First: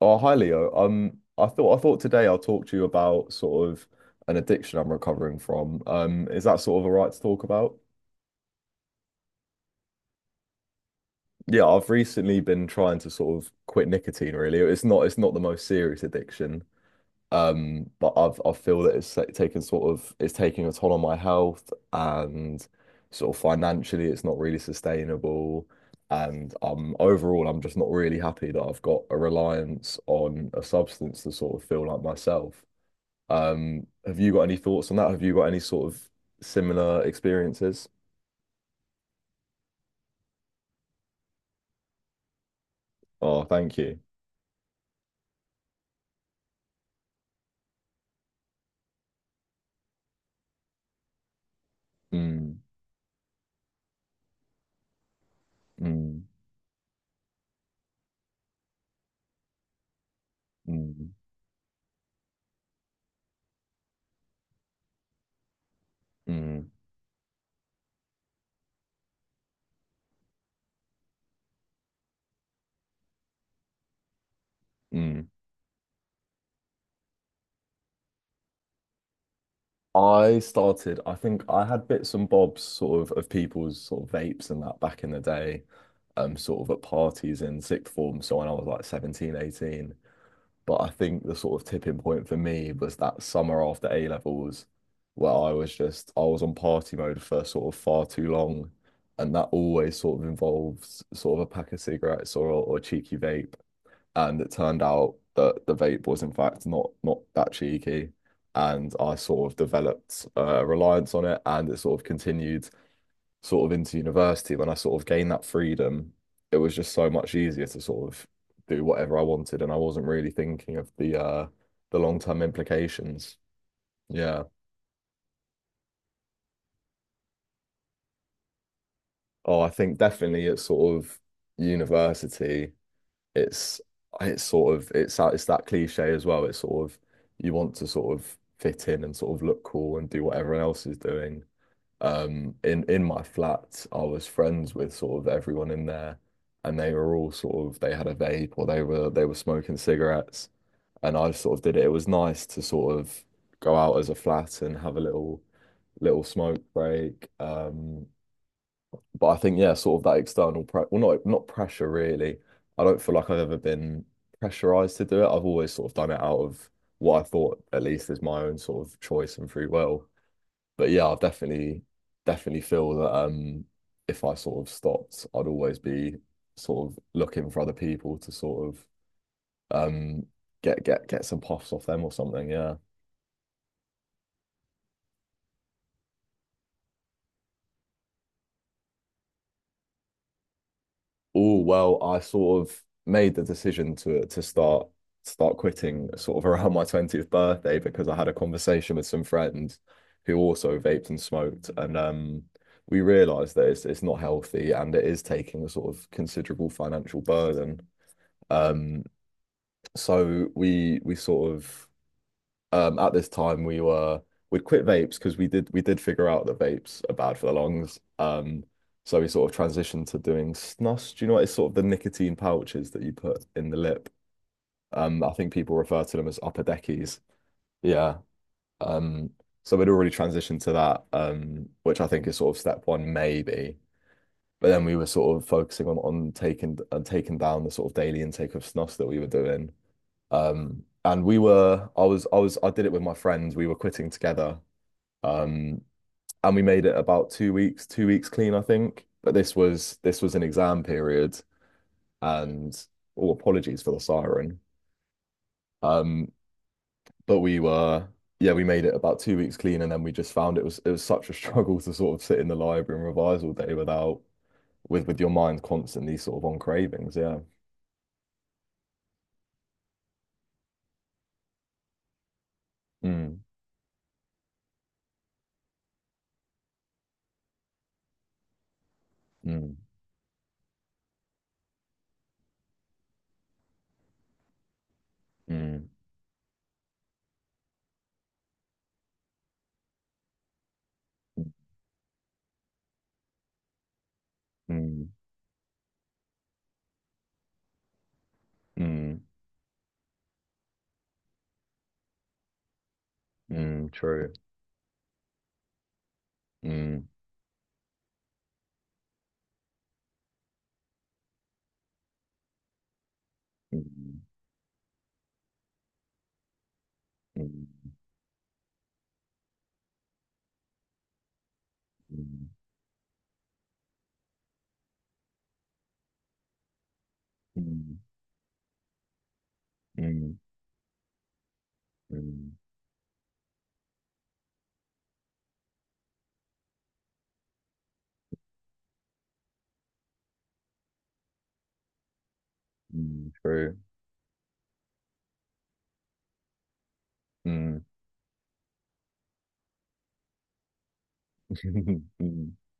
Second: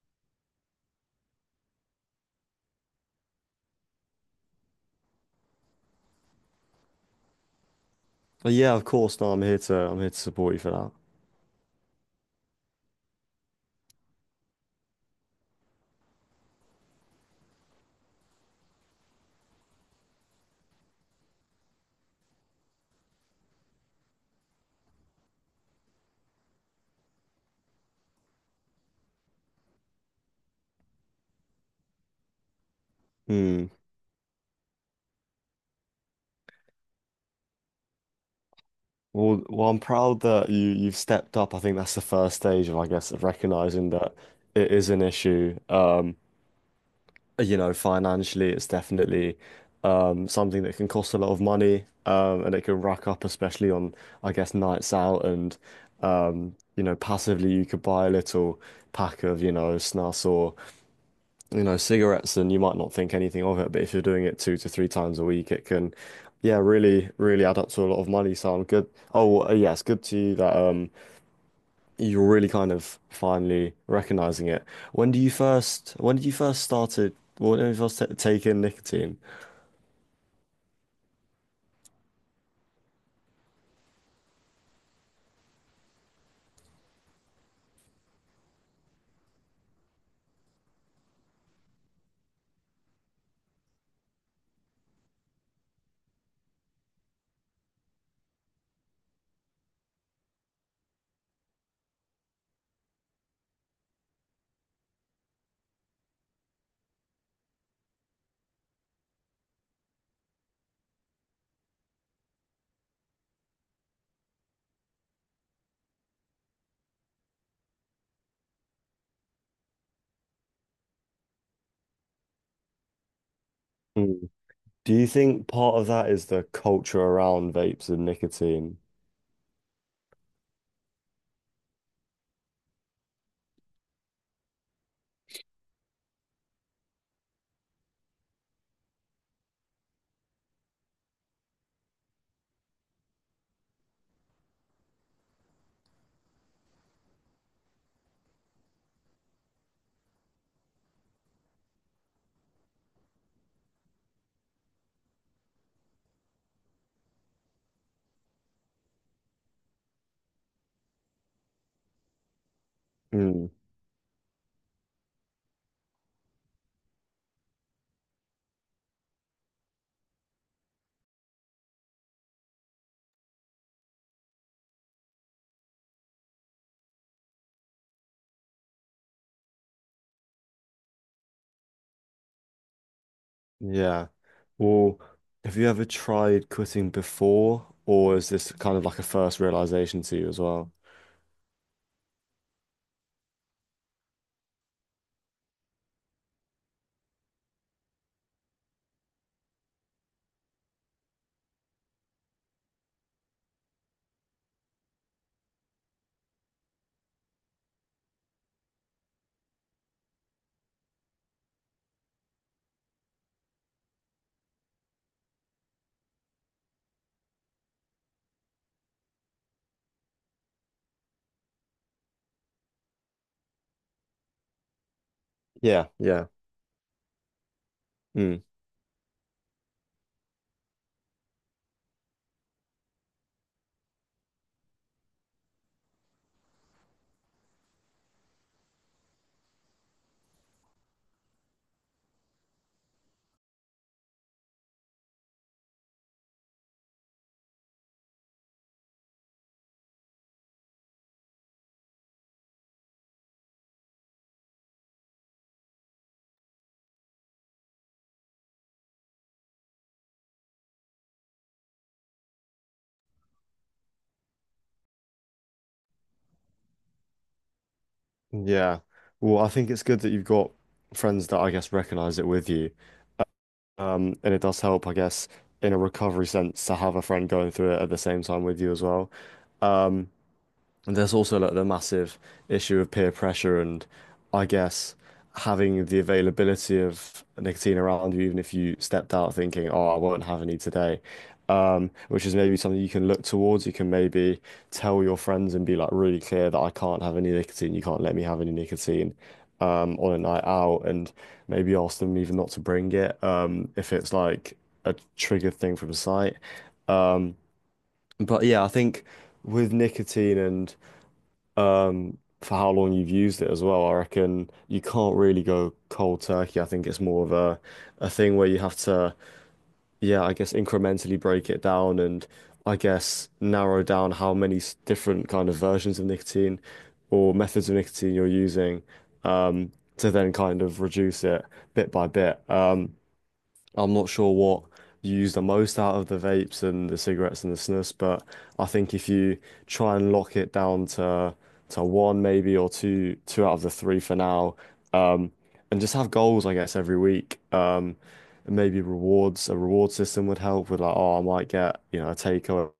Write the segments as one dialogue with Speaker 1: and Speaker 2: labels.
Speaker 1: Oh, hi Leo. I thought today I'll talk to you about sort of an addiction I'm recovering from. Is that sort of all right to talk about?
Speaker 2: But yeah, of course. No, I'm here to support you for that.
Speaker 1: Yeah, I've recently been trying to sort of quit nicotine really. It's not the most serious addiction. But I feel that it's, like, taken sort of it's taking a toll on my health, and sort of financially it's not really sustainable. And overall, I'm just not really happy that I've got a reliance on a substance to sort of feel like myself.
Speaker 2: Hmm.
Speaker 1: Have you got any thoughts on that? Have you got any sort of similar experiences?
Speaker 2: Well, I'm proud that you've stepped up. I think that's the first stage of, I guess, of
Speaker 1: Oh, thank
Speaker 2: recognizing
Speaker 1: you.
Speaker 2: that it is an issue. You know, financially, it's definitely something that can cost a lot of money. And
Speaker 1: Mm,
Speaker 2: it can rack up, especially on, I guess, nights out. And
Speaker 1: mm,
Speaker 2: you know, passively you could buy a little pack of, you know, snus or
Speaker 1: mm,
Speaker 2: you know, cigarettes, and you might not think anything of it, but if you're doing it two to three times a week, it can, yeah,
Speaker 1: mm,
Speaker 2: really, really add up to a lot of money. So I'm good? Oh, well, yeah, it's good to you that you're really kind of finally recognizing it. When do
Speaker 1: mm.
Speaker 2: you first? When did you first started? When did you first ta take in nicotine?
Speaker 1: I started, I think I had bits and bobs sort of people's sort of vapes and that back in the day, sort of at parties in sixth form. So when I was like 17, 18. But I think the sort of tipping point for me was that summer after A levels, where I was on party mode for sort of far too long, and that always sort of involves sort of a pack of cigarettes or a cheeky vape. And it turned out that the vape was in fact not that cheeky, and I sort of developed a reliance on it, and it sort of continued sort of into university, when I sort of gained that freedom, it was just so much easier to sort of do whatever I wanted, and I wasn't really thinking of the long-term implications.
Speaker 2: Mm.
Speaker 1: Yeah.
Speaker 2: Do you think part of that is the culture around vapes and nicotine?
Speaker 1: Oh, I think definitely at sort of university, it's it's sort of it's that cliche as well. It's sort of you want to sort of fit in and sort of look cool and do what everyone else is doing. In my flat, I was friends with sort of everyone in there, and they were all sort of, they had a vape or they were smoking cigarettes, and I sort of did it. It was nice to sort of go out as a flat and have a little smoke break. But I think, yeah, sort of that external pre well, not pressure really. I don't feel like I've
Speaker 2: Mm.
Speaker 1: ever been pressurized to do it. I've always sort of done it out of what I thought at least is my own sort of choice and free will, but yeah, I definitely feel that, if I sort of stopped, I'd always be sort of looking for other people to sort of, um get some puffs off them or something. Yeah.
Speaker 2: Yeah. Well, have you ever tried quitting before, or is this kind of like a first realization to you as well?
Speaker 1: Oh well, I sort of made the decision to start quitting sort of around my 20th birthday, because I had a conversation with some friends who also vaped and smoked, and we realized that it's not healthy and it is taking a sort of considerable financial burden. um So we sort of, at this time we'd quit vapes because we did figure out that vapes are bad for the lungs. So we sort of transitioned to doing snus. Do you know what? It's sort of the nicotine pouches that you put in the lip. I think people
Speaker 2: Yeah,
Speaker 1: refer to
Speaker 2: yeah.
Speaker 1: them as upper deckies. Yeah.
Speaker 2: Mm.
Speaker 1: Um so we'd already transitioned to that, which I think is sort of step one maybe. But then we were sort of focusing on taking down the sort of daily intake of snus that we were doing. And we were, I was, I was, I did it with my friends. We were quitting together. Um, and we made it about 2 weeks, 2 weeks clean, I think. But this was an exam period, and, oh, apologies for the siren. Um, but yeah, we made it about 2 weeks clean, and then we just found it was such a struggle to sort of sit in the library and revise all day without with with your mind constantly sort of on cravings. Yeah.
Speaker 2: Yeah. Well, I think it's good that you've got friends that I guess recognize it with you.
Speaker 1: Mm,
Speaker 2: And it does help, I guess, in a recovery sense to have a friend going through it at the same time with you as well.
Speaker 1: mm,
Speaker 2: Um, And there's also like the massive issue of peer pressure and I guess having
Speaker 1: mm,
Speaker 2: the availability of nicotine around you, even if you stepped out thinking, oh, I won't have any today, which is maybe something you can look towards. You can maybe
Speaker 1: mm,
Speaker 2: tell
Speaker 1: mm,
Speaker 2: your friends and be like really clear that I can't have any nicotine. You can't let me have any nicotine.
Speaker 1: mm,
Speaker 2: On a night out, and maybe ask them even not to bring it,
Speaker 1: mm,
Speaker 2: if it's
Speaker 1: true.
Speaker 2: like a triggered thing from sight.
Speaker 1: Mm,
Speaker 2: Um, but yeah, I think with nicotine and for how long you've used it as
Speaker 1: mm.
Speaker 2: well. I
Speaker 1: Mm.
Speaker 2: reckon you can't really go cold turkey. I think it's more of a
Speaker 1: Mm,
Speaker 2: a thing where you have to, yeah, I guess incrementally break it down and
Speaker 1: mm,
Speaker 2: I guess narrow down how many different kind of versions of nicotine or methods of
Speaker 1: mm,
Speaker 2: nicotine you're using um, to then
Speaker 1: mm,
Speaker 2: kind of reduce it bit by bit.
Speaker 1: mm,
Speaker 2: I'm not sure what you use the most out of the vapes and the cigarettes and the snuffs, but I think if you try and lock it down to one maybe or two
Speaker 1: mm,
Speaker 2: two out of the
Speaker 1: true.
Speaker 2: three for now, um, and just have goals, I guess, every week.
Speaker 1: Mm.
Speaker 2: And maybe rewards, a reward system would help with like, oh, I might get, you know, a
Speaker 1: Mm,
Speaker 2: takeaway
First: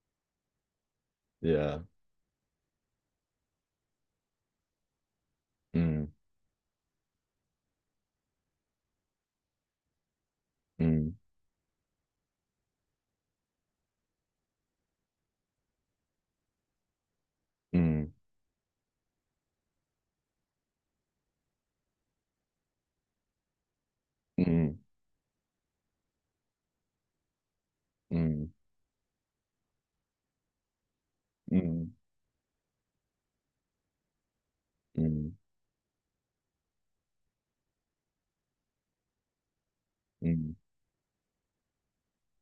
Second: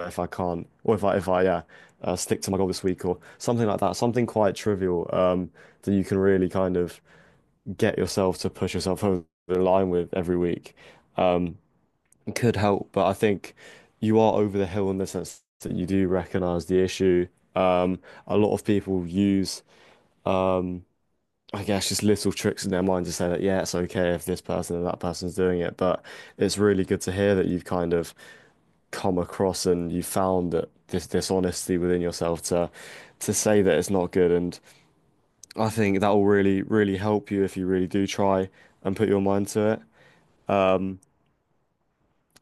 Speaker 2: if I can't, or if I yeah,
Speaker 1: Yeah.
Speaker 2: stick to my goal this week or something like that, something quite trivial, that you
Speaker 1: Mm,
Speaker 2: can really kind of get yourself to push yourself over the line with every week
Speaker 1: mm,
Speaker 2: um, could help. But I think you are over the hill in the sense that you do recognize the issue. Um,
Speaker 1: mm,
Speaker 2: a lot of people use, um, I guess, just little tricks in their mind to say that, yeah, it's okay if this person
Speaker 1: mm,
Speaker 2: and that person's doing it. But it's really good to hear that you've kind of
Speaker 1: mm,
Speaker 2: come across and you found that this dishonesty
Speaker 1: mm,
Speaker 2: within yourself to say that it's not good. And
Speaker 1: mm,
Speaker 2: I think that will really, really help you if you really do try and put your mind to it.
Speaker 1: mm,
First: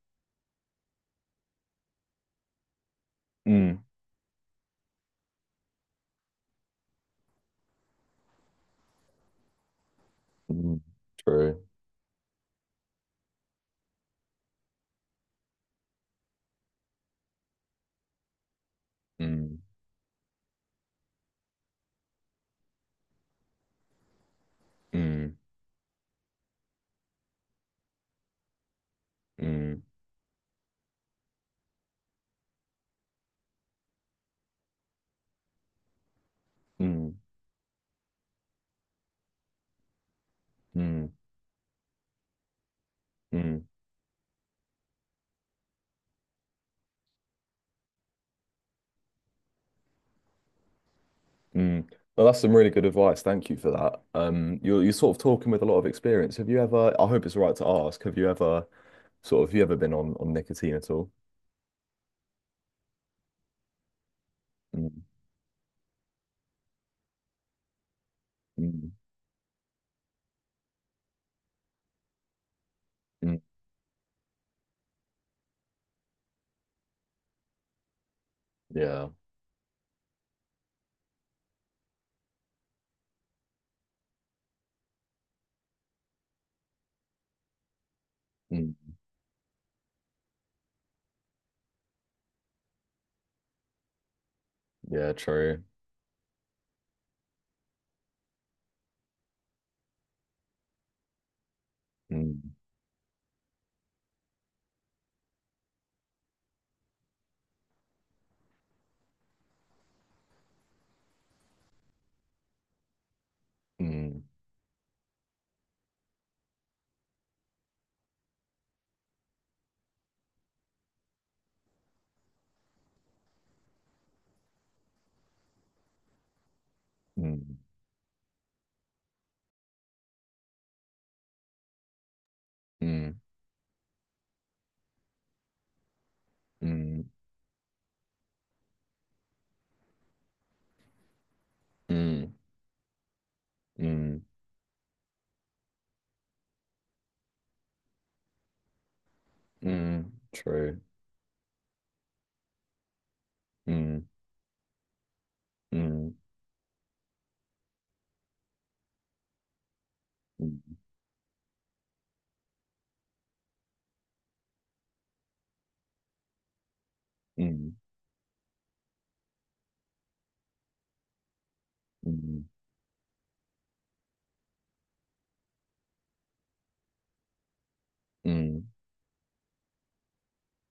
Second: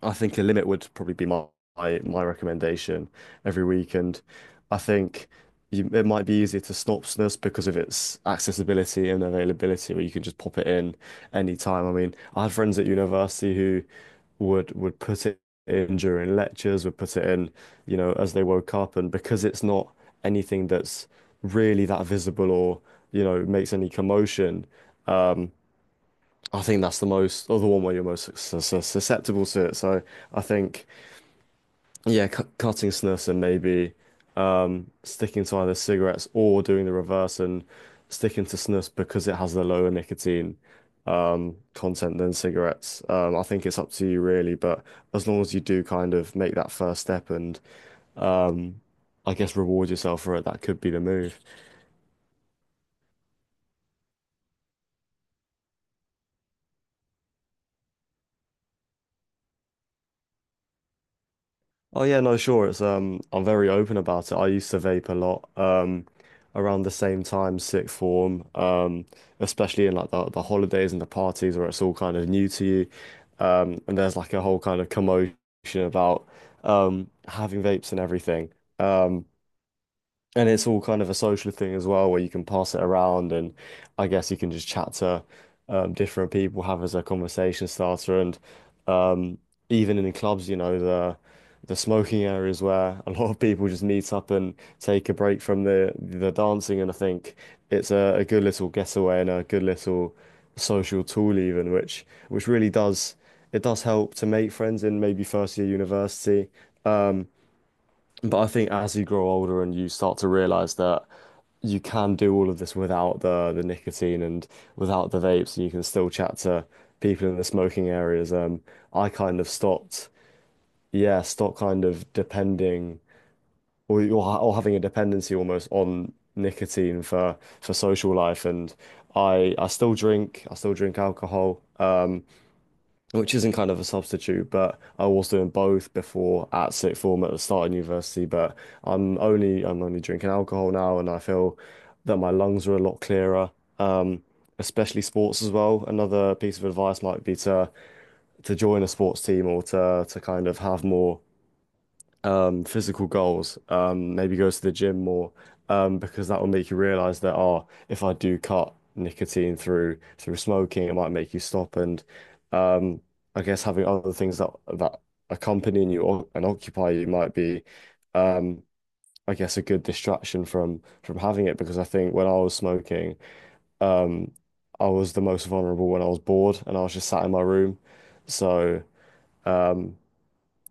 Speaker 2: I think a limit would probably be my recommendation every
Speaker 1: mm,
Speaker 2: week, and I think you, it might be easier to Snopsness because of its accessibility and availability, where you can just pop it
Speaker 1: mm,
Speaker 2: in any
Speaker 1: true.
Speaker 2: time. I mean, I had friends at university who would put it in during lectures, would put it in, you know, as they woke up, and because
Speaker 1: Mm,
Speaker 2: it's not anything that's really that visible or you know makes any commotion,
Speaker 1: mm,
Speaker 2: I think that's the most or the one where you're most susceptible to it.
Speaker 1: mm,
Speaker 2: So I think. Yeah, cutting snus and maybe sticking to either cigarettes or doing the
Speaker 1: mm,
Speaker 2: reverse and sticking to snus because it has the lower nicotine
Speaker 1: mm,
Speaker 2: content than cigarettes. I think
Speaker 1: mm,
Speaker 2: it's up to you really, but as long as you do kind of make that first step and um, I guess reward yourself for it, that could be the move.
Speaker 1: mm. Well, that's some really good advice. Thank you for that. You're sort of talking with a lot of experience. Have you ever, I hope it's all right to ask, have you ever been on nicotine at all?
Speaker 2: Oh yeah, no, sure. It's I'm very open about it. I used to
Speaker 1: Mm,
Speaker 2: vape a lot, around the same time, sixth form,
Speaker 1: mm,
Speaker 2: especially in like the holidays and the parties where it's all kind of new to you,
Speaker 1: mm,
Speaker 2: and there's like a whole kind of commotion about having vapes and everything.
Speaker 1: yeah.
Speaker 2: Um, and it's all kind of a social thing as well, where you can pass it around, and I guess you can just chat to different people, have as a conversation starter, and
Speaker 1: Mm.
Speaker 2: um, even in the clubs, you know, the smoking areas where a lot of people just meet up and take
Speaker 1: Yeah,
Speaker 2: a break
Speaker 1: true.
Speaker 2: from the dancing, and I think it's a good little getaway and a good little social tool even, which
Speaker 1: Mm,
Speaker 2: really does it does help to make friends in maybe first year university. But I think as you grow older and you start to realize that you can do all of this without the the
Speaker 1: mm,
Speaker 2: nicotine and without the vapes, and you can still chat to people in the smoking areas. I kind of stopped, yeah, stopped kind of depending or or having a dependency almost on nicotine
Speaker 1: mm,
Speaker 2: for social life. And I still drink, I still drink alcohol.
Speaker 1: mm,
Speaker 2: Which isn't kind of a substitute, but I was doing both before at
Speaker 1: mm,
Speaker 2: sixth form at the start of university. But I'm only drinking alcohol now, and I feel that
Speaker 1: mm,
Speaker 2: my lungs are a lot clearer.
Speaker 1: mm,
Speaker 2: Um, Especially sports as well. Another piece of advice might be to join a sports team or
Speaker 1: mm,
Speaker 2: to kind of
Speaker 1: true.
Speaker 2: have more physical goals.
Speaker 1: Mm,
Speaker 2: Maybe goes to the gym more
Speaker 1: mm,
Speaker 2: because that will make you realize that oh, if I do cut nicotine through through
Speaker 1: mm,
Speaker 2: smoking, it might make you stop. And um, I guess having other things that that accompany you or, and occupy you might be,
Speaker 1: mm,
Speaker 2: um, I guess, a good distraction from having it. Because I think when I
Speaker 1: mm,
Speaker 2: was smoking, um, I was the most vulnerable when I was bored and I was just sat in my room.
Speaker 1: mm,
Speaker 2: So. um,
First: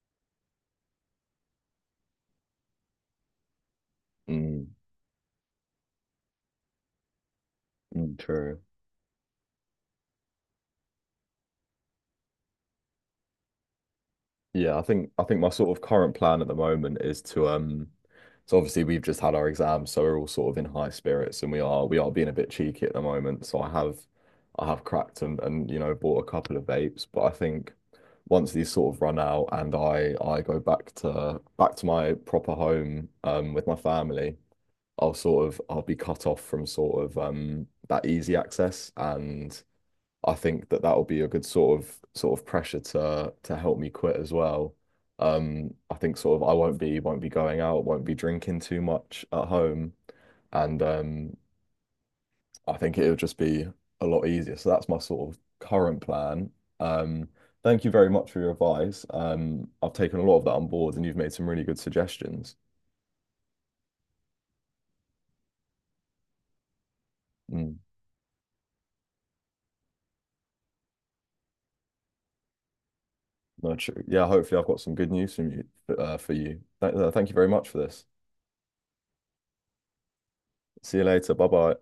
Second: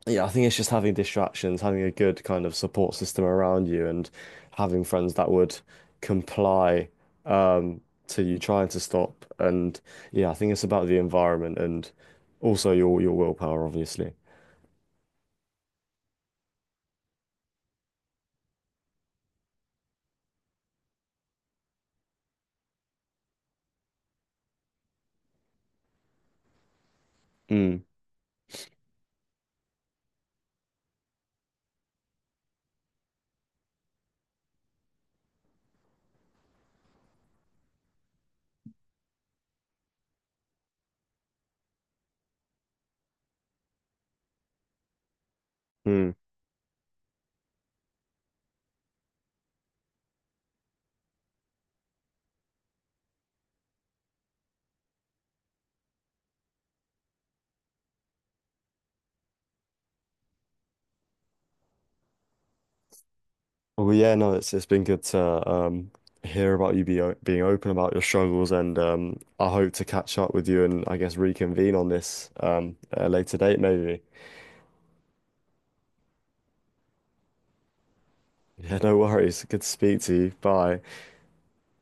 Speaker 2: yeah, I think it's just having distractions, having a good kind of support system around you, and
Speaker 1: mm,
Speaker 2: having friends that would comply um,
Speaker 1: mm,
Speaker 2: to you
Speaker 1: true.
Speaker 2: trying to stop. And yeah, I think it's about the environment and also your willpower, obviously.
Speaker 1: Yeah, I think my sort of current plan at the moment is to so obviously we've just had our exams, so we're all sort of in high spirits, and we are being a bit cheeky at the moment. So I have cracked and bought a couple of vapes, but I think
Speaker 2: Mm,
Speaker 1: once these sort of run out, and I go back to my proper home with my family, I'll sort of I'll be cut off from sort of that easy access, and I think that that'll be a good sort of pressure to help me quit as well. I
Speaker 2: mm.
Speaker 1: think sort of I won't be going out, won't be drinking too much at home, and I think it'll just be a lot easier. So that's my sort of current plan. Um, Thank you very much for your advice. I've taken a lot of that on board, and you've made some really good suggestions.
Speaker 2: Well, yeah, no, it's been good to hear about you being open
Speaker 1: Mm,
Speaker 2: about your struggles, and I hope to catch up with you and I guess reconvene on this at a later date,
Speaker 1: no,
Speaker 2: maybe.
Speaker 1: true. Yeah, hopefully I've got some good news from you, for you. Th Thank you very much for this.
Speaker 2: Yeah, no worries. Good to speak to you. Bye.
Speaker 1: See you later. Bye bye.